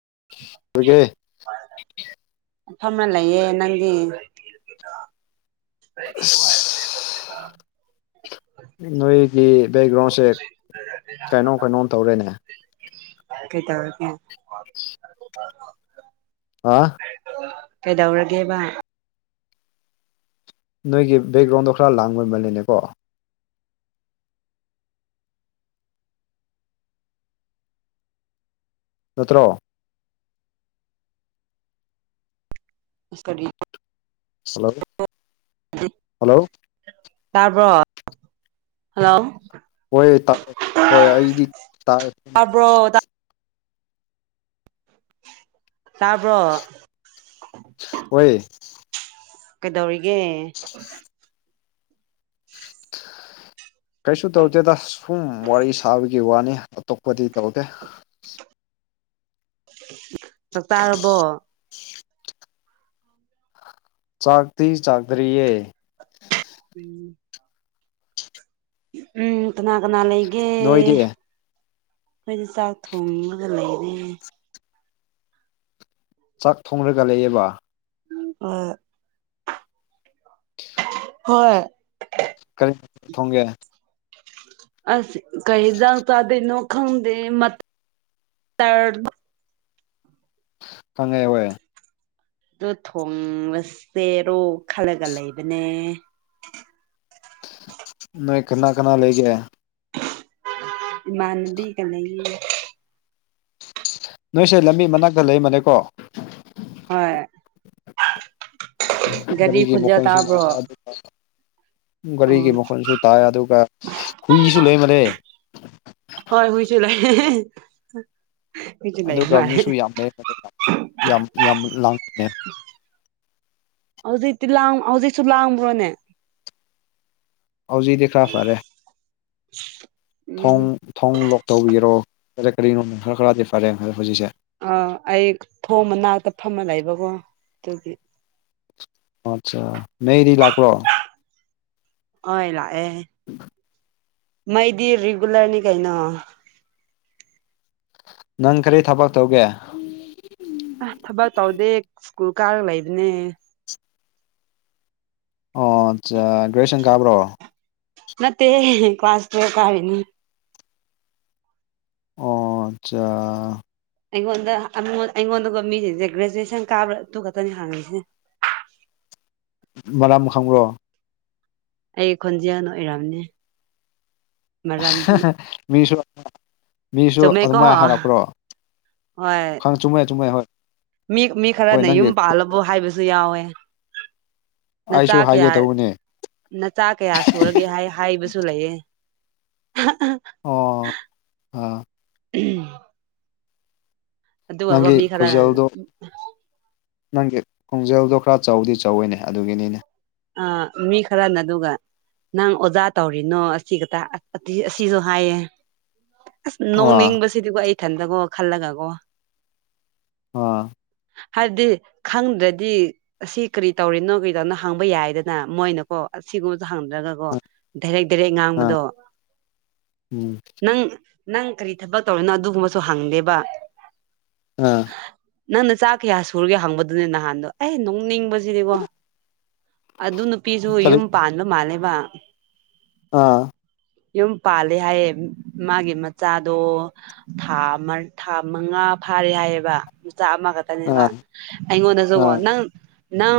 [unintelligible] ꯐꯝꯃ ꯂꯩꯌꯦ ꯅꯪꯗꯤ [unintelligible] ꯅꯣꯏꯒꯤ ꯕꯦꯛꯒ꯭ꯔꯥꯎꯟꯁꯦ ꯀꯩꯅꯣ ꯀꯩꯅꯣ ꯇꯧꯔꯦꯅꯦ ꯀꯩ ꯇꯧꯔꯒꯦ ꯑ ꯀꯩꯗꯧꯔꯒꯦꯕ ꯅꯣꯏꯒꯤ ꯕꯦꯛꯒ꯭ꯔꯥꯎꯟꯗꯣ ꯈꯔ ꯂꯥꯡꯕꯃꯜꯂꯤꯅꯦꯀꯣ ꯅꯇ꯭ꯔꯣ ꯏꯁ ꯀꯔꯤ ꯍꯂꯣ ꯍꯜꯂꯣ ꯇꯥꯔꯕ꯭ꯔꯣ ꯍꯜꯂꯣ ꯍꯣꯏ ꯇꯥꯏ ꯍꯣꯏ ꯑꯩꯗꯤ ꯇꯥꯏ ꯇꯥꯕ꯭ꯔꯣ ꯇꯥꯕ꯭ꯔꯣ ꯍꯣꯏꯌꯦ ꯀꯩꯗꯧꯔꯤꯒꯦ [unintelligible] ꯀꯔꯤꯁꯨ ꯇꯧꯗꯦꯗ ꯁꯨꯝ ꯋꯥꯔꯤ ꯁꯥꯕꯒꯤ ꯋꯥꯅꯤ ꯑꯇꯣꯞꯄꯗꯤ ꯇꯧꯗꯦ [unintelligible] ꯆꯥꯛꯇꯥꯥꯔꯕꯣ ꯆꯥꯛꯇꯤ ꯆꯥꯛꯇ꯭ꯔꯤꯌꯦ ꯎꯝ ꯀꯅꯥ ꯀꯅꯥ ꯂꯩꯒꯦ ꯅꯣꯏꯗꯤ ꯑꯩꯈꯣꯏꯗꯤ ꯆꯥꯛ ꯊꯣꯡꯉꯒ ꯂꯩꯔꯦ ꯆꯥꯛ ꯊꯣꯡꯡꯂꯒ ꯂꯩꯑꯕ ꯑ ꯍꯣꯏ ꯀꯔꯤ ꯊꯣꯡꯒꯦ ꯑꯁ ꯀꯩꯗ ꯇꯗꯅꯣ ꯈꯪꯗ ꯃ ꯇꯔ ꯐꯉꯥꯏ ꯑꯣꯏꯣꯏ ꯑꯗꯨ ꯊꯣꯉꯁ ꯆꯦꯔꯣ ꯈꯜꯂꯒ ꯂꯩꯕꯅꯦ ꯅ ꯀꯅꯥ ꯀꯅꯥ ꯂꯩꯒ ꯃꯅꯕꯤ ꯀꯒꯤ ꯅꯣꯏꯁꯦ ꯂꯝꯕꯤ ꯃꯅꯥꯛꯇ ꯂꯩꯔꯃꯅꯦꯀꯣ ꯍꯣꯏ ꯒꯥꯔꯤ ꯒꯥꯔꯒꯤ ꯃ ꯈꯣꯟꯖꯦꯜ ꯃꯈꯟꯁꯜꯔ ꯇꯥꯕ꯭ꯔꯣ ꯑꯗꯨ ꯑꯣ ꯒꯥꯔꯤꯒꯤ ꯃꯈꯣꯟꯁꯨ ꯇꯥꯏ ꯑꯗꯨꯒ ꯍꯨꯏꯁꯨ ꯂꯩꯃꯂꯦ ꯍ ꯍꯏ ꯆ ꯂꯩ ꯑꯩꯈꯣꯏꯁꯨ ꯂꯩ ꯑꯗꯨꯒ ꯃꯥꯜꯂꯦ ꯃꯤꯁꯨ ꯌꯥꯝ ꯂꯩ ꯌꯥꯝ ꯌꯥꯝ ꯂꯥꯡꯄꯅꯦ ꯍꯧꯖꯤꯛꯇꯤ ꯂꯥꯡ ꯍꯧꯖꯤꯛꯁꯨ ꯂꯥꯡꯕ꯭ꯔꯣꯅꯦ ꯍꯧꯖꯤꯗꯤ ꯈ꯭ꯔ ꯐꯔꯦ [unintelligible] ꯊꯣꯡ ꯊꯣꯡ ꯂꯣꯛ ꯇꯧꯕꯤꯒꯔꯣ ꯀꯔꯤ ꯀꯔꯤꯅꯣ ꯈꯔ ꯈꯔꯗꯤ ꯐꯔꯦ ꯍꯧꯖꯤꯛꯁꯦ ꯑꯥ ꯑꯩ ꯊꯣꯡꯕꯅꯥꯛꯇ ꯐꯝꯃ ꯂꯩꯕꯀꯣ ꯑꯗꯨꯗꯤ ꯑꯆꯥ ꯃꯗꯤ ꯂꯥꯛꯄꯂꯣ ꯑꯣꯏ ꯂꯥꯛꯑꯦ ꯃꯩꯗꯤ ꯔꯦꯒꯨꯂꯔꯅꯤ ꯀꯥꯏꯅ ꯅꯪ ꯀꯔꯤ ꯊꯕꯛ ꯇꯧꯒꯦ ꯀꯒꯨꯔ ꯀꯥꯔꯒ ꯂꯩꯕꯅꯦ ꯑꯣ ꯑ ꯒ꯭ꯔꯦꯖꯨꯌꯦꯁꯟ ꯀꯥꯕ꯭ꯔꯣ ꯅꯠꯇ ꯀ ꯋꯥꯁꯇ ꯀꯥꯅꯤ ꯑꯣ ꯑꯠꯆꯥ ꯑꯩꯉꯣꯟꯗꯣꯟ ꯑꯩꯉꯣꯟꯗꯒ ꯃꯤꯁꯤꯡꯁꯦ ꯒ꯭ꯔꯦꯖꯨꯌꯦꯦꯁꯟ ꯀꯥꯕ ꯑꯗꯨ ꯈꯛꯇꯅꯤ ꯍꯪꯉꯁꯦ [unintelligible] ꯃꯝ ꯈꯪꯕ꯭ꯔꯣ ꯑꯩ ꯈꯣꯟꯖꯦꯜ ꯑꯣꯏꯔꯝꯅꯦ ꯃꯤꯁꯨ ꯃꯤꯁꯨ ꯆꯨꯝꯃꯦꯀꯣ ꯑꯗꯨꯃꯥꯏꯅ ꯍꯥꯏꯔꯛꯄ꯭ꯔꯣ ꯍꯣꯏ ꯈꯪ ꯆꯨꯝꯃꯦ ꯆꯨꯝꯃꯦ ꯍꯣꯏ ꯃꯤ ꯃꯤ ꯍꯣꯏ ꯈꯔꯅ ꯅꯪꯒꯤ ꯌꯨꯝ ꯄꯥꯜꯂꯕꯣ ꯍꯥꯏꯕꯁꯨ ꯌꯥꯎꯋꯦ ꯑꯩꯁꯨ ꯅꯆꯥ ꯀꯌꯥ ꯍꯥꯏꯒꯦ ꯇꯧꯕꯅꯦ ꯅꯆꯥ ꯀꯌꯥ ꯁꯨꯔꯒꯦ ꯍꯥꯏꯕ ꯂꯩꯑꯦ ꯑꯣ ꯑ ꯑ ꯑꯗꯨꯒꯥꯎꯕ ꯅꯪꯒꯤ ꯃꯤ ꯈꯔ ꯈꯣꯟꯖꯦꯜꯗꯣ ꯅꯪꯒꯤ ꯈꯣꯡꯖꯦꯜꯗꯣ ꯈꯔ ꯆꯥꯎꯧꯗꯤ ꯆꯥꯎꯧꯋꯏꯅꯦ ꯑꯗꯨꯒꯤꯅꯤꯅꯦ ꯑ ꯃꯤ ꯈꯔꯅ ꯑꯗꯨꯒ ꯅꯪ ꯑꯣꯖꯥ ꯇꯧꯔꯤꯅꯣ ꯑꯁꯤꯒꯛꯇ ꯑꯁꯤꯁꯨ ꯍꯥꯏꯌꯦ ꯑꯁ ꯑꯥ ꯅꯣꯡꯅꯤꯡꯕꯁꯤꯗꯤꯀꯣ ꯑꯩ ꯏꯊꯟꯗꯀꯣ ꯈꯜꯂꯒꯀꯣ ꯑ ꯍꯥꯏꯕꯗꯤ ꯈꯪꯗ꯭ꯔꯗꯤ ꯑꯁꯤ ꯀꯔꯤ ꯇꯧꯔꯤꯅꯣ ꯀꯩꯗꯅ ꯍꯥꯡꯕ ꯌꯥꯏꯗꯅ ꯃꯣꯏꯅꯀꯣ ꯑꯁꯤꯒꯨꯝꯕꯁꯨ ꯍꯪꯗ꯭ꯔꯒꯀꯣ ꯗꯥꯏꯔꯦꯛ ꯇꯦꯔꯦ ꯑꯥ ꯉꯥꯡꯕꯗꯣ ꯎꯝ ꯅꯪ ꯅꯪ ꯀꯔꯤ ꯊꯕꯛ ꯇꯧꯔꯤꯅꯣ ꯑꯗꯨꯒꯨꯝꯕꯁꯨ ꯍꯪꯗꯦꯕ ꯑꯥ ꯅꯪꯅ ꯆꯥꯛ ꯀꯌꯥ ꯁꯨꯔꯒꯦ ꯍꯪꯕꯗꯨꯅꯦ ꯅꯍꯥꯟꯗꯣ ꯑꯩ ꯅꯣꯡꯅꯤꯡꯕꯁꯤꯅꯦꯕꯣ ꯑꯗꯨ ꯅꯨꯄꯤꯁꯨ ꯀꯔꯤ ꯌꯨꯝ ꯄꯥꯟꯕ ꯃꯥꯜꯂꯦꯕ ꯑꯥ ꯌꯨꯝ ꯄꯥꯂꯦ ꯍꯥꯏꯌꯦ ꯃꯥꯒꯤ ꯃꯆꯥꯗꯣ ꯊꯥ ꯊꯥ ꯃꯉꯥ ꯐꯥꯔꯦ ꯍꯥꯏꯌꯦꯕ ꯆꯥ ꯑꯃ ꯈꯛꯇꯅꯦꯕ ꯑꯥ ꯑꯩꯉꯣꯟꯗꯁꯨꯀꯣ ꯑꯥ ꯅꯪ ꯅꯪ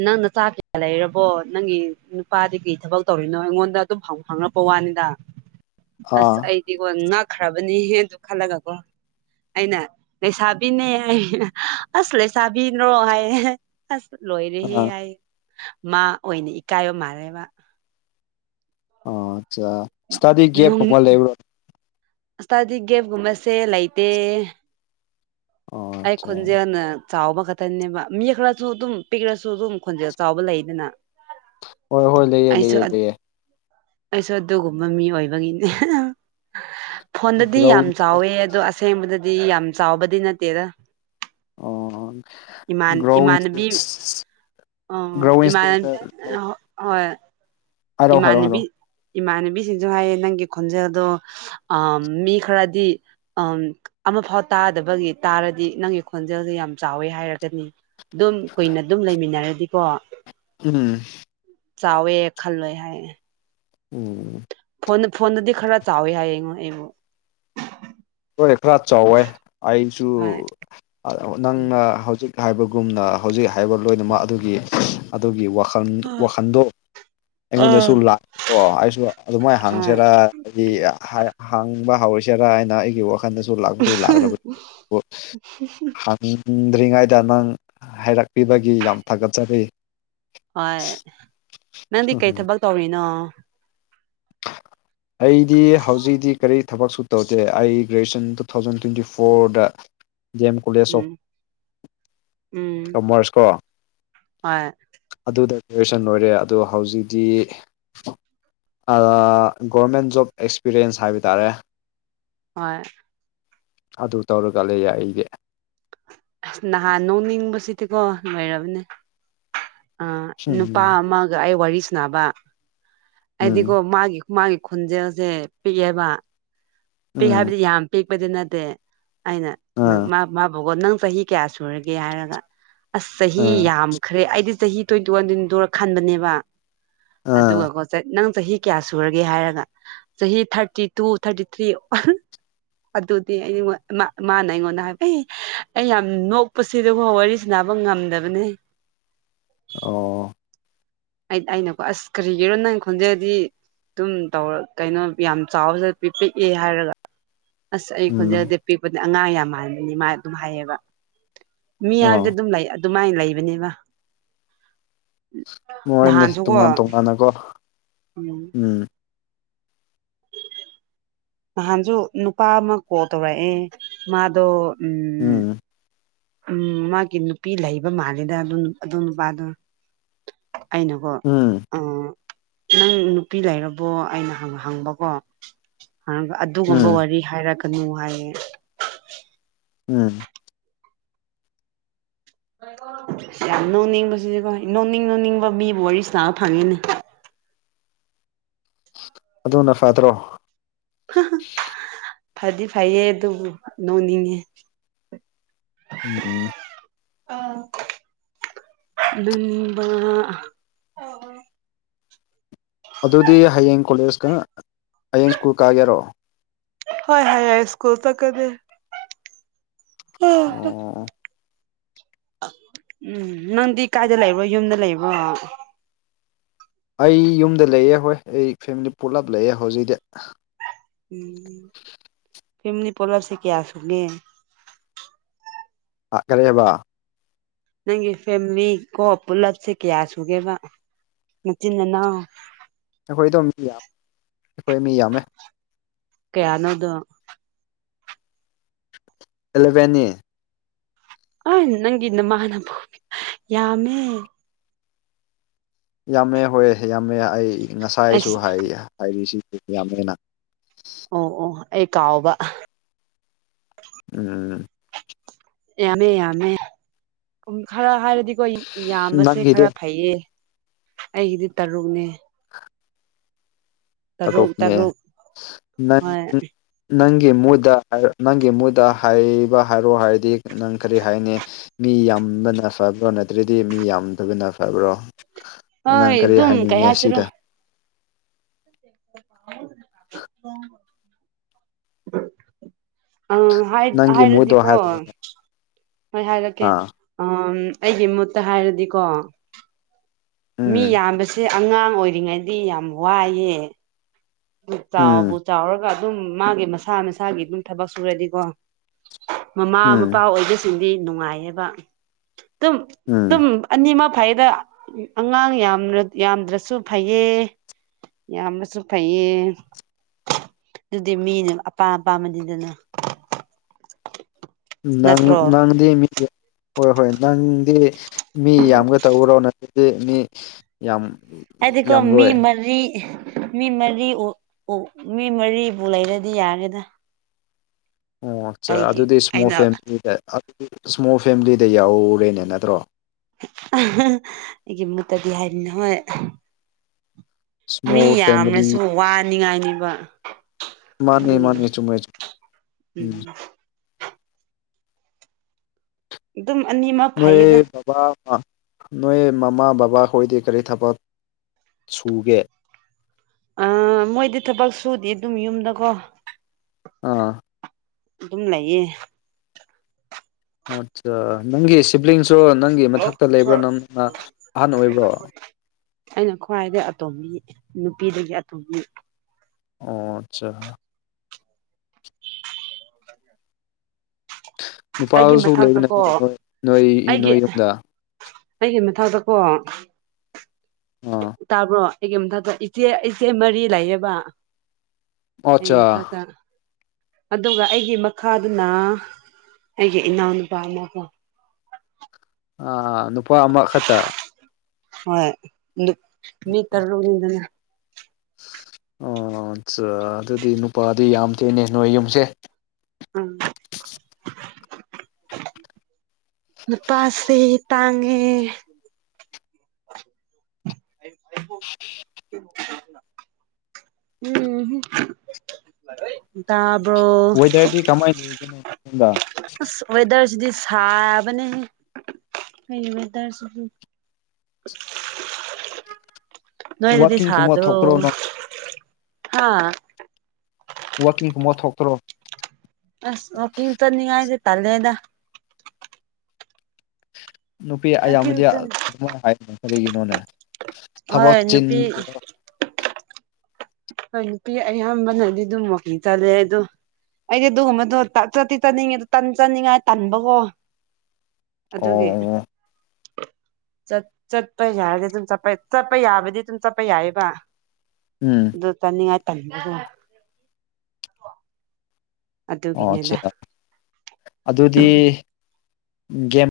ꯅꯪ ꯅꯆꯥ ꯀꯌꯥ ꯂꯩꯔꯕꯣ ꯅꯪꯒꯤ ꯅꯨꯄꯥꯗꯤ ꯀꯩ ꯊꯕꯛ ꯇꯧꯔꯤꯅꯣ ꯑꯩꯉꯣꯟꯗ ꯑꯗꯨꯝ ꯍꯪꯉꯛꯄ ꯋꯥ ꯕꯥꯅꯤꯗ ꯑꯥ ꯑꯁ ꯑꯩꯗꯤꯀꯣ ꯉꯛꯈ꯭ꯔꯕꯅꯤꯍꯦꯗꯨ ꯈꯜꯂꯒ ꯀꯣ ꯑꯩꯅ ꯂꯩꯁꯥꯕꯤꯅꯦ ꯍꯥꯏ ꯑꯁ ꯂꯩꯁꯥꯕꯤꯅ꯭ꯔꯣ ꯍꯥꯏ ꯑꯁ ꯂ ꯔꯦꯍꯦ ꯑꯥ ꯍꯥꯏ ꯃꯥ ꯑꯣꯏꯅ ꯏꯀꯥꯏꯕ ꯃꯥꯜꯂꯦꯕ ꯑꯣ ꯑꯆꯥ ꯁꯇꯥꯗꯤꯒꯦꯞꯣ ꯑ ꯇꯗꯤꯒꯦꯕ ꯨꯃꯁꯦ ꯂꯩꯥꯏꯇ ꯑꯣ ꯑꯥꯏ ꯑꯠꯆꯥ ꯈꯣꯟꯖꯦꯅ ꯆꯥꯎꯕ ꯈꯛꯇꯅꯦꯕ ꯌꯦꯛꯈ꯭ꯔꯁꯨ ꯑꯗꯨꯝ ꯄꯤꯛꯂꯁꯨ ꯑꯗꯨꯝ ꯈꯣꯟꯖꯦꯜ ꯆꯥꯎꯕ ꯂꯩꯗꯅ ꯍꯣꯏ ꯍꯣꯏ ꯂꯩꯑ ꯑꯩꯁꯨ ꯂꯩꯑ ꯂꯩꯑ ꯑꯩꯁꯨ ꯑꯗꯨꯒꯨꯝꯕ ꯃꯤ ꯑꯣꯏꯕꯒꯤꯅꯦ ꯐꯣꯟꯗꯗꯤ ꯌꯥꯝ ꯒ꯭ꯔꯥꯎꯟ ꯆꯥꯎꯋꯦ ꯑꯗꯣ ꯑꯁꯦꯡꯕꯗꯗꯤ ꯌꯥꯝ ꯆꯥꯎꯕꯗꯤ ꯅꯠꯇꯦꯔ ꯑꯣ ꯏꯃꯥꯟ ꯒ꯭ꯔꯣꯋꯤꯡ ꯏꯃꯥꯟꯕꯤ ꯑꯣ ꯒ꯭ꯔꯣꯋꯤꯡ ꯏꯃ ꯍꯣꯏ ꯍꯔꯣ ꯍꯥꯏꯔꯣ ꯍꯥꯏꯔꯣ ꯏꯃꯥꯟꯅꯕꯤ ꯏꯃꯥꯟꯅꯕꯤꯁꯤꯡꯁꯨ ꯍꯥꯏꯌꯦ ꯅꯪꯒꯤ ꯈꯣꯟꯖꯦꯜꯗꯣ ꯃꯤ ꯈꯔꯗꯤ ꯑ ꯑꯃꯐꯥꯎ ꯇꯥꯗꯕꯒꯤ ꯇꯥꯔꯗꯤ ꯅꯪꯒꯤ ꯈꯣꯟꯖꯦꯜꯁꯦ ꯌꯥꯝ ꯆꯥꯎꯋꯦ ꯍꯥꯏꯔꯒꯅꯤ ꯑꯗꯨꯝ ꯀꯨꯏꯅ ꯑꯗꯨꯝ ꯂꯩꯃꯤꯟꯅꯔꯗꯤꯀꯣ ꯎꯝ ꯐꯜꯂꯣꯏ ꯍꯥꯏ ꯎꯝ ꯐꯣꯟ ꯐꯣꯟꯗꯗꯤ ꯈꯔ ꯆꯥꯎꯋꯤ ꯍꯥꯏꯌꯦꯉꯣ ꯑꯩꯕꯨ ꯍꯔꯦ ꯈꯔ ꯆꯥꯎꯋꯦ ꯑꯩꯁꯨ ꯍꯣꯏ ꯅꯪꯅ ꯍꯧꯖꯤꯛ ꯍꯥꯏꯕꯒꯨꯝꯅ ꯍꯧꯖꯤꯛ ꯍꯥꯏꯕ ꯂꯣꯏꯅꯃꯛ ꯑꯗꯨꯒꯤ ꯑꯗꯨꯒꯤ ꯋꯥꯈꯜ ꯋꯥꯈꯜꯗꯣ ꯑꯩꯉꯣꯟꯗꯁꯨ ꯂꯥꯛꯑꯀꯣ ꯑꯩꯁꯨ ꯑꯗꯨꯃꯥꯏꯅ ꯎꯝ ꯍꯪꯁꯤꯦꯔ ꯍꯥꯏꯗꯤ ꯍꯥꯡꯕ ꯍꯧꯁꯤꯔꯥ ꯍꯥꯏꯅ ꯑꯩꯒꯤ ꯋꯥꯈꯜ ꯟꯗꯁꯨ ꯂ ꯂꯥꯛꯕꯅꯤ ꯍꯥ ꯍꯤꯡꯗ꯭ꯔꯤꯉꯩꯗ ꯅꯪ ꯍꯥꯏꯔꯛꯄꯤꯕꯒꯤ ꯌꯥꯝ ꯊꯥꯒꯠꯆꯕꯤ ꯍꯣꯏ ꯅꯪꯗꯤ ꯀꯩ ꯊꯕꯛ ꯇꯧꯔꯤꯅꯣ ꯑꯩꯗꯤ ꯍꯧꯖꯤꯛꯇꯤ ꯀꯔꯤ ꯊꯕꯛꯁꯨ ꯇꯧꯗꯦ ꯑꯩ ꯒ꯭ꯔꯦꯖꯨꯌꯦꯁꯟ ꯇꯨ ꯊꯥꯎꯖꯟ ꯇ꯭ꯋꯦꯟꯇꯤ ꯐꯣꯔꯗ D M college of um commerce ꯀꯣ ꯑ ꯑꯗꯨꯗ ꯒ꯭ꯔꯦꯖꯦꯁꯟ ꯑꯣꯏꯔꯦ ꯑꯗꯣ ꯍꯧꯖꯤꯛꯇꯤ ꯒꯣꯔꯃꯦꯟ ꯖꯣꯕ ꯑꯦꯛꯁꯄꯤꯔꯤꯌꯦꯟꯁ ꯍꯥꯏꯕ ꯇꯥꯔꯦ ꯍꯣꯏ ꯑꯗꯨ ꯇꯧꯔꯒ ꯂꯩꯌꯦ ꯑꯩꯒꯤ ꯑꯁ ꯅꯍꯥꯟ ꯅꯣꯛꯅꯤꯡꯕꯁꯤꯗꯤꯀꯣ ꯂꯣꯏꯔꯕꯅꯦ ꯑ ꯅꯨꯄꯥ ꯎꯝ ꯑꯃꯒ ꯑꯩ ꯋꯥꯔꯤ ꯁꯅꯕ ꯎꯝ ꯍꯥꯏꯗꯤꯀꯣ ꯃꯥꯒꯤ ꯃꯥꯒꯤ ꯈꯨꯣꯟꯖꯦꯜꯁꯦ ꯄꯤꯛꯑꯦꯕ ꯄꯤꯛ ꯎꯝ ꯍꯥꯏꯕꯗꯤ ꯌꯥꯝ ꯄꯤꯛꯄꯗꯤ ꯅꯠꯇꯦ ꯑꯩꯅ ꯅ ꯑꯥ ꯃꯥ ꯃꯥꯕꯒꯣ ꯅꯪ ꯆꯍꯤ ꯀꯌꯥ ꯁꯨꯔꯒꯦ ꯍꯥꯏꯔꯒ ꯑꯁ ꯆꯍꯤ ꯑꯥ ꯌꯥꯝꯈ꯭ꯔꯦ ꯑꯩꯗꯤ ꯆꯍꯤ ꯇ꯭ꯋꯦꯟꯇꯤ ꯋꯥꯟ ꯇꯗꯣꯔ ꯈꯟꯕꯅꯦꯕ ꯑꯥ ꯑꯗꯨꯒꯀꯣꯦ ꯅꯪ ꯆꯍꯤ ꯀꯌꯥ ꯁꯨꯔꯒꯦ ꯍꯥꯏꯔꯒ ꯆꯍꯤ ꯊꯥꯔꯇꯤ ꯇꯨ ꯊꯥꯔꯇꯤ ꯊ꯭ꯔꯤ ꯑꯗꯨꯗꯤ ꯑꯩꯉ ꯃꯥꯅ ꯑꯩꯉꯣꯟꯗ ꯍꯥꯏꯕꯩ ꯑꯩ ꯌꯥꯝ ꯅꯣꯛꯄꯁꯤ ꯑꯗꯨꯒ ꯋꯥꯔꯤꯁꯤ ꯐ ꯉꯝꯗꯕꯅꯤ ꯑꯣ ꯑꯩ ꯑꯩꯅꯀꯣ ꯑꯁ ꯀꯔꯤꯒꯤꯅꯣ ꯅꯪ ꯈꯣꯟꯖꯩꯗꯤ ꯑꯗꯨꯝ ꯇꯧꯔ ꯀꯩꯅꯣ ꯌꯥꯝ ꯆꯥꯎꯕꯁꯨ ꯄꯤ ꯄꯛꯑꯦ ꯍꯥꯏꯔꯒ ꯑꯁ ꯑꯩ ꯎꯝ ꯈꯣꯟꯖꯦꯜꯗꯤ ꯄꯤꯛꯄꯅꯦ ꯑꯉꯥꯡ ꯌꯥꯝ ꯃꯥꯟꯕꯅꯤ ꯃꯥ ꯑꯗꯨꯝ ꯍꯥꯏꯌꯦꯕ ꯃꯤ ꯍꯥꯏꯕꯗꯤ ꯑꯣ ꯑꯗꯨꯝ ꯂꯩ ꯑꯗꯨꯃꯥꯏꯅ ꯂꯩꯕꯅꯦꯕ ꯃꯣꯏꯅꯤ ꯅꯍꯥꯟꯁꯨꯒ ꯇꯣꯉꯥꯟ ꯇꯣꯉꯥꯟꯅꯀꯣ ꯎꯝ ꯅꯍꯥꯟꯁꯨ ꯅꯨꯄꯥ ꯑꯃ ꯀꯣꯜ ꯇꯧꯔꯛꯑꯦ ꯃꯥꯗꯣ ꯎꯝ ꯎꯝ ꯃꯥꯒꯤ ꯅꯨꯄꯤ ꯂꯩꯕ ꯃꯥꯜꯜꯂꯤꯦꯗ ꯑꯗꯣ ꯅꯨꯄꯥꯗꯣ ꯑꯩꯅꯀꯣ ꯎꯝ ꯑ ꯅꯪ ꯅꯨꯄꯤ ꯂꯩꯔꯕꯣ ꯑꯩꯅ ꯍꯪꯕꯀꯣ ꯑꯗꯨꯒꯨꯝꯕ ꯎꯝ ꯋꯥꯔꯤ ꯍꯥꯏꯔꯛꯀꯅꯨ ꯍꯥꯏꯌꯦ ꯎꯝ ꯌꯥꯝ ꯅꯧꯅꯤꯡꯕꯁꯤꯗꯤꯀꯣ ꯅꯣꯡꯅꯤꯡ ꯅꯣꯡꯅꯤꯡꯕ ꯃꯤꯕꯨ ꯋꯥꯔꯤ ꯁꯥꯕ ꯐꯪꯉꯤꯅꯦ [inaudible] ꯑꯗꯨꯅ ꯐꯗ꯭ꯔꯣ ꯐꯗꯤ ꯐꯌꯦ ꯑꯗꯨ ꯅꯣꯡꯅꯤꯡꯦ ꯎꯝ ꯑ ꯅꯝꯕ ꯑꯗꯨꯗꯤ ꯍꯌꯦꯡ ꯀꯣꯂꯦꯖꯀ ꯍꯌꯦꯡ ꯁ꯭ꯀꯨꯜ ꯀꯥꯒꯦꯔꯣ ꯍ ꯍ ꯍꯥꯏ ꯁꯀꯨꯜ ꯇ ꯀꯗ ꯑꯣ ꯎꯝ ꯅꯪꯗꯤ ꯀꯥꯏꯗ ꯂꯩꯕꯣ ꯌꯨꯝꯗ ꯂꯩꯕ꯭ꯔꯣ ꯑꯩ ꯌꯨꯝꯗ ꯂꯩꯑꯦ ꯍꯣꯏ ꯑꯩ ꯐꯦꯃꯤꯂꯤ ꯄꯨꯂꯞ ꯂꯩꯑꯦ ꯍꯧꯖꯤꯛꯗꯤ ꯎꯝ ꯐꯅꯤ ꯄꯣꯂꯔꯁꯤ ꯀꯌꯥꯁꯨ ꯃ ꯑ ꯀꯔꯦꯕ ꯅꯪꯒꯤ ꯐꯦꯃꯤꯂꯤ ꯀꯣ ꯄꯨꯂꯞꯁꯦ ꯀꯌꯥ ꯁꯨꯒꯦꯕ ꯅꯆꯤꯟꯗꯅꯥ ꯑꯩꯈꯣꯏꯗꯣ ꯃꯤ ꯌꯥꯝ ꯑꯩꯈꯣꯏ ꯃꯤ ꯌꯥꯝꯃꯦ ꯀꯌꯥꯅꯣꯗꯣ ꯑꯦꯂꯚꯦꯟ ꯑ ꯅꯪꯅ ꯃꯥꯅꯚꯨꯃꯤ ꯌꯥꯃꯦ ꯌꯥꯝꯃꯦ ꯍꯣꯏ ꯌꯥꯝꯃꯦ ꯑꯩ ꯉꯁꯥꯏꯁꯨ ꯑꯁ ꯍꯥꯏꯔꯤꯁꯤꯁꯨ ꯌꯥꯝꯃꯦꯅ ꯑꯣ ꯑꯣ ꯑꯩ ꯀꯥꯎꯕ ꯎꯝ ꯌꯥꯝꯃꯦ ꯌꯥꯃꯦ ꯈꯔ ꯍꯥꯏꯔ ꯑꯗꯨꯗꯤꯀꯣ ꯌꯥꯝꯕꯁꯦ ꯅꯪꯒꯤꯗꯤ ꯈꯔ ꯐꯩꯌꯦ ꯑꯩꯒꯤꯗꯤ ꯇꯔꯨꯛꯅꯦ ꯇꯔꯨꯛ ꯇꯣꯅꯦꯪ ꯇꯔꯨꯛ ꯅꯪ ꯍꯣꯏ ꯅꯪꯒꯤ ꯃꯨꯗ ꯅꯪꯒꯤ ꯃꯨꯗ ꯍꯥꯏꯕ ꯍꯥꯏꯔꯣ ꯍꯥꯏꯔꯗꯤ ꯅꯪ ꯀꯔꯤ ꯍꯥꯏꯅꯤ ꯃꯤ ꯌꯥꯝ ꯊꯕꯅ ꯐꯕ꯭ꯔꯣ ꯅꯠꯇ꯭ꯔꯗꯤ ꯃꯤ ꯌꯥꯝꯗꯕꯅ ꯐꯕ꯭ꯔꯣ ꯅꯉꯥꯡ ꯍꯣꯏ ꯀꯔꯤ ꯑꯗꯨꯝ ꯀꯩ ꯍꯥꯏꯅꯤꯡꯉꯦ ꯍꯥꯏꯁꯤꯔꯣ ꯑꯁꯤꯗ [unintelligible] ꯑ ꯅꯪꯒꯤ ꯃꯨꯗꯣ ꯍꯥꯏꯔꯗꯤꯀꯣ ꯍꯥꯏꯔ ꯍꯣꯏ ꯍꯥꯏꯔꯛꯀꯦ ꯑꯥ ꯎ ꯑꯩꯒꯤ ꯃꯨꯠꯇ ꯍꯥꯏꯔꯗꯤꯀꯣ ꯃꯤ ꯎꯝ ꯌꯥꯝꯕꯁꯦ ꯑꯉꯥꯡ ꯑꯣꯏꯔꯤꯉꯩꯗꯤ ꯌꯥꯝ ꯋꯥꯏꯑꯦ ꯆꯥꯎꯕꯨ ꯎꯝ ꯆꯥꯎꯔꯒ ꯑꯗꯨꯝ ꯃꯥꯒꯤ ꯃꯁꯥ ꯃꯁꯥꯒꯤ ꯑꯗꯨꯝ ꯊꯕꯛ ꯁꯨꯔꯗꯤꯀꯣ ꯃꯃꯥ ꯃꯄꯥ ꯎꯝ ꯑꯣꯏꯕꯁꯤꯡꯗꯤ ꯅꯨꯡꯉꯥꯏꯌꯦꯕ ꯑꯗꯨꯝ ꯎꯝ ꯑꯗꯨꯝ ꯑꯅꯤꯃꯛ ꯐꯩꯗ ꯑꯉꯥꯡ ꯌꯥꯝ ꯌꯥꯝꯗ꯭ꯔꯁꯨ ꯐꯩꯌꯦ ꯌꯥꯝꯅꯁꯨꯩ ꯀꯩꯌꯦ ꯑꯗꯨꯗꯤ ꯃꯤꯅꯦ ꯑꯄꯥꯝ ꯑꯄꯥꯝꯕꯅꯤꯗꯅ ꯅꯪ ꯅꯠꯇ꯭ꯔꯣ ꯅꯪꯗ ꯃꯤ ꯍꯣꯏ ꯍꯣꯏ ꯅꯪꯗꯤ ꯃꯤ ꯌꯥꯝꯒ ꯇꯎꯔꯣ ꯅꯪꯗꯤ ꯃꯤ ꯌꯥꯝ ꯑꯗꯨꯒꯀꯣ ꯃꯤ ꯌꯥꯝꯔꯣꯏ ꯃꯔꯤ ꯃꯤ ꯃꯔꯤ ꯃꯤ ꯃꯔꯤꯕꯨ ꯂꯩꯔꯗꯤ ꯌꯥꯔꯦꯗ ꯑꯣ ꯑꯩꯒꯤ ꯑꯗꯨꯗꯤ ꯏꯁꯃꯣꯜ ꯑꯩꯅ ꯐꯦꯃꯤꯂꯤꯗ ꯏꯁꯃꯣꯜ ꯐꯦꯃꯤꯂꯤꯗ ꯌꯥꯎꯔꯦꯅꯦ ꯅꯠꯇ꯭ꯔꯣ ꯇꯗꯤ ꯍꯥꯏꯗꯤꯅ ꯍꯣꯏ ꯃꯤ ꯏꯁꯃꯣꯜ ꯌꯥꯝꯅꯁꯨ ꯐꯦꯃꯤꯂꯤ ꯋꯥꯅꯤꯡꯉꯥꯏꯅꯤꯕ ꯃꯥꯅꯤ ꯃꯥꯅꯤ ꯆꯨꯝꯃꯦꯦꯝ ꯎꯝ ꯑꯗꯨꯝ ꯑꯅꯤꯃꯛ ꯐꯩꯌꯦꯗ ꯅꯣꯏꯕꯥ ꯅꯣꯏ ꯃꯃꯥ ꯕꯥ ꯍꯣꯏꯗꯤ ꯀꯔꯤ ꯊꯄꯠ ꯁꯨꯒꯦ ꯑ ꯃꯣꯏꯗꯤ ꯊꯕꯛ ꯁꯨꯗꯦ ꯑꯗꯨꯝ ꯌꯨꯝꯗꯀꯣ ꯑꯥ ꯑꯗꯨꯝ ꯂꯩꯌꯦ ꯑꯆꯥ ꯅꯪꯒꯤ ꯁꯤꯞꯂꯤꯡꯁ ꯆ꯭ꯔꯣ ꯅꯪꯒꯤ ꯃꯊꯛꯇ ꯂꯩꯕ꯭ꯔꯣ ꯅꯪꯅ ꯑꯍꯟ ꯑꯣꯏꯕ꯭ꯔꯣ ꯑꯩꯅ ꯈ꯭ꯋꯥꯏꯗꯒꯤꯩ ꯑꯇꯣꯝꯕꯤ ꯅꯨꯄꯤꯗꯒꯤ ꯑꯇꯣꯝꯕꯤ ꯑꯣ ꯑꯆꯥ ꯑꯩꯒꯤ ꯅꯨꯄꯥꯁꯨ ꯂꯩꯕ ꯃꯊꯛꯇꯀꯣ ꯅꯠꯇ꯭ꯔꯣ ꯅꯣꯏ ꯅꯣꯏ ꯑꯩꯒꯤ ꯅꯣꯏ ꯌꯨꯝꯗ ꯑꯩꯒꯤ ꯃꯊꯛꯛꯇꯣ ꯑꯣꯣ ꯑꯥ ꯇꯥꯕ꯭ꯔꯣ ꯑꯩꯒꯤ ꯃꯊꯛꯇ ꯏꯆꯦ ꯏꯆꯦ ꯃꯔꯤ ꯂꯩꯌꯦꯕ ꯑꯩꯒꯤ ꯑꯠꯆꯥ ꯃꯊꯛꯇ ꯑꯗꯨꯒ ꯑꯩꯒꯤ ꯃꯈꯥꯗꯨꯅ ꯑꯩꯒꯤꯦ ꯏꯅꯥꯅꯄꯥꯃ ꯍꯣ ꯑ ꯅꯨꯄꯥ ꯑꯃ ꯈꯛꯇ ꯍꯣꯏ ꯃꯤ ꯇꯔꯔꯨꯅꯤꯗꯅ ꯑ ꯑꯠꯆꯥ ꯑꯗꯨꯗꯤ ꯅꯨꯄꯥꯗꯤ ꯌꯥꯝ ꯊꯦꯅꯦ ꯅꯣꯏ ꯌ ꯌꯨꯝꯁꯦ ꯎꯝ ꯄꯁꯤꯦ ꯇꯥꯉꯦ ꯎꯝ ꯑꯣꯏꯇꯥꯔꯗꯤ ꯀꯃꯥꯏꯅ ꯂꯩꯧꯅꯣ ꯑ ꯋꯦꯗꯔꯁꯗꯤ ꯁꯥꯥꯕꯅꯦ ꯑꯩꯃꯤ ꯏꯗꯔꯁꯤ ꯅꯣꯏꯣꯏ ꯑꯗꯨꯗꯤ ꯋꯥꯛꯀꯤꯡꯒꯨꯝꯕ ꯁꯥꯗ꯭ꯔꯣ ꯊꯣꯛꯇ꯭ꯔꯣ ꯅꯪ ꯍꯥꯥ ꯋꯥꯀꯤꯡ ꯃꯠ ꯍꯣꯛꯇꯔꯣ ꯑꯁ ꯋꯥꯀꯤꯝꯇꯅꯤꯡꯉꯥꯏꯁꯦ ꯇꯂꯦꯗ ꯅꯨꯄꯤ ꯑꯌꯥꯝꯕꯗꯤ ꯑꯗꯨꯃꯥꯏꯅ ꯍꯥꯏꯔꯤꯅ ꯀꯔꯤꯒꯤꯅꯣꯅꯦ ꯊꯕꯛ ꯍꯣꯏ ꯆꯤꯟ ꯅꯨꯄꯤ ꯍꯣꯏ ꯅꯨꯄꯤ ꯑꯌꯥꯝꯕꯅꯗꯤ ꯑꯗꯨꯝ ꯃꯀꯤꯤ ꯆꯠꯂꯦ ꯑꯗꯣ ꯑꯩꯗꯤ ꯑꯗꯨꯒꯨꯝꯕꯗꯣ ꯆꯠꯇꯤ ꯆꯠꯅꯤꯡꯉꯦꯗ ꯇꯟ ꯆꯥꯅꯤꯡꯉꯥꯏ ꯇꯟꯕꯀꯣ ꯑꯣ ꯑꯗꯨꯒꯤ ꯑꯣ ꯆꯠꯄ ꯌꯥꯔꯗꯤ ꯑꯗꯨꯝ ꯆꯠꯄ ꯆꯠꯄ ꯌꯥꯕꯗꯤ ꯑꯗꯨꯝ ꯆꯠꯄ ꯌꯥꯏꯕ ꯎꯝ ꯑꯗꯨ ꯇꯅꯤ ꯍꯥꯏꯥꯏ ꯇꯅꯤ ꯑꯗꯨ ꯑꯣ ꯑꯗꯨꯒꯤꯅꯦꯗ ꯑꯆꯥ ꯑꯗꯨꯗꯤ ꯒꯦꯝ